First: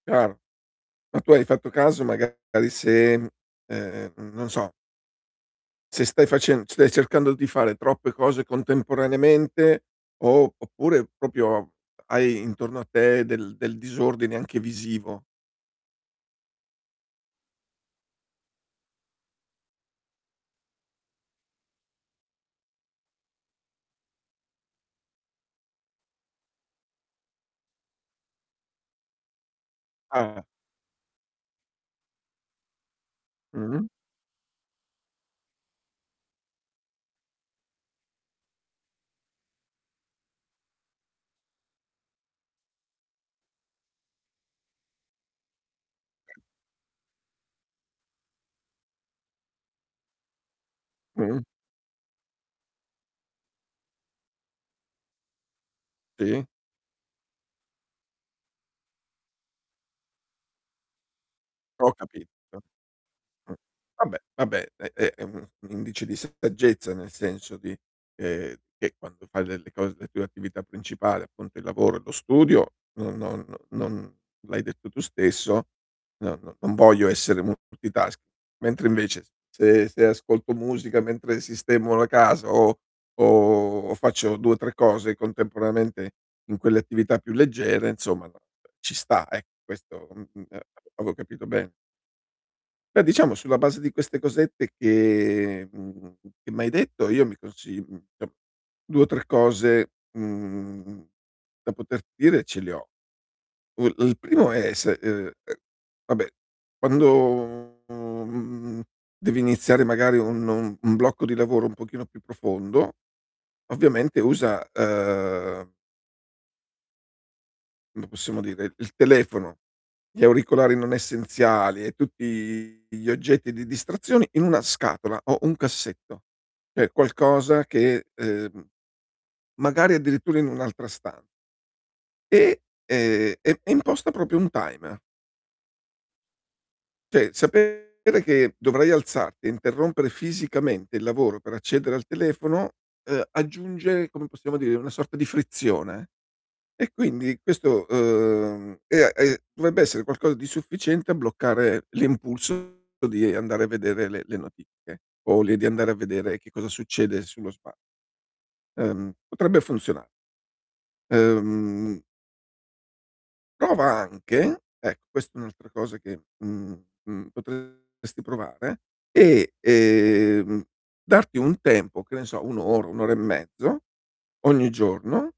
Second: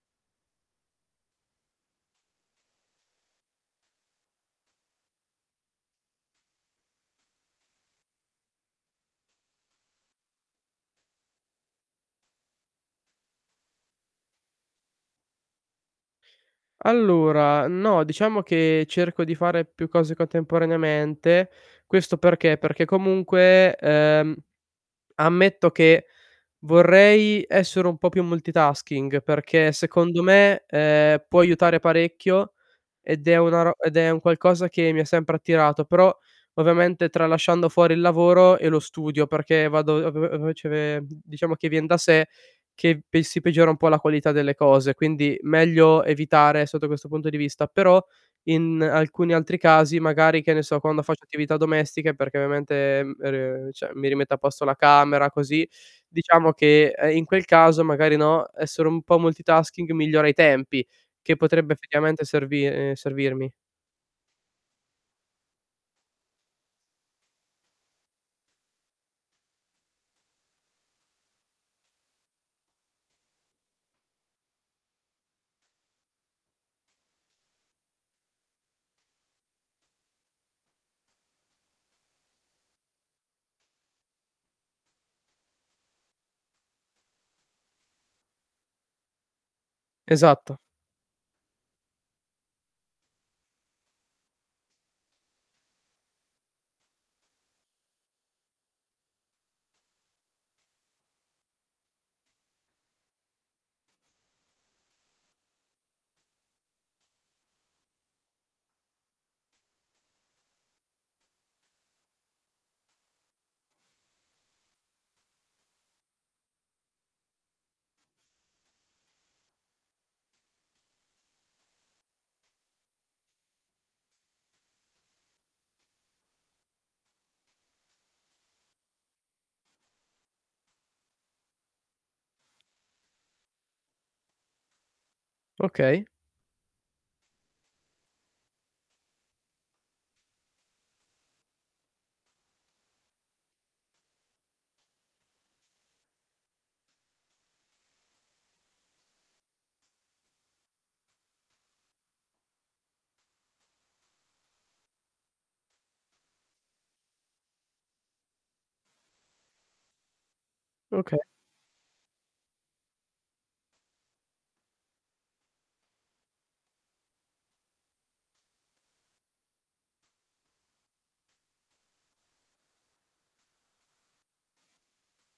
Chiaro, ma tu hai fatto caso magari se, mhmm, ehm, non so se stai facen stai cercando di fare troppe cose contemporaneamente o, oppure, proprio hai intorno a te del del disordine anche visivo. Allora no, diciamo che cerco di fare più cose contemporaneamente. Questo perché, perché comunque, ehm, ammetto che vorrei essere un po' più multitasking, perché secondo Ah. me, ehm, può aiutare parecchio ed è una ro Mh-mh. ed è un qualcosa che mi ha sempre attirato, però ovviamente tralasciando fuori il lavoro e lo studio, perché vado a ve a ve ce ve mhmm, diciamo che vien da sé che pe si peggiora un po' la qualità delle cose. Quindi meglio evitare sotto questo punto di vista, però in alcuni altri casi magari, che ne so, quando faccio Mh. attività domestiche perché ovviamente, ehm, e re cioè mi rimetto a posto la camera così, Sì. diciamo che, ehm, in quel caso magari, no, essere un po' multitasking migliora i tempi che potrebbe Ho effettivamente capito servi ehm, servirmi. Mh, vabbè, vabbè è è è un un indice di saggezza nel senso di ehm, che quando fai delle cose le tue attività principali, appunto, il lavoro e lo studio, non non non l'hai detto tu stesso, no no non voglio essere multitasking. Mentre invece s se se ascolto musica mentre sistemo la casa o o o faccio 2 o 3 cose contemporaneamente in quelle attività più leggere insomma, no, ci sta ec questo, mh-mh, Esatto. ehm, avevo capito ben Beh, diciamo sulla base di queste cosette che mhmm, che m'hai detto io mi consi mhmm, to' 2 o 3 cose, mhmm, da poterti dire ce le ho. U il primo è se uhm, ehm, vabbè quando, uhm, mhmm, devi iniziare magari un un un blocco di lavoro un pochino più profondo ovviamente usa, uhm come possiamo dire, il telefono, gli auricolari non essenziali e tutti gli oggetti di distrazione in una scatola o un cassetto, cioè qualcosa che ehm, magari addirittura in un'altra stan e ehm, e e imposta proprio un timer. Okay. Cioè sapere che dovrai alzarti e interrompere fisicamente il lavoro per accedere al telefono, ehm, aggiunge, come possiamo dire, una sorta di frizione e quindi questo uhm, e a e dovrebbe essere qualcosa di sufficiente a bloccare l'impulso di andare a vedere le le notifiche o li di andare a vedere che cosa succede sullo spa uhm, potrebbe funziona Okay. uhm prova anche ecco quest è un'altra cosa che, mhmm, mhmm, potresti provare e, ehm, darti un tempo che ne so 1 ora, 1 ora e mezzo ogni giorno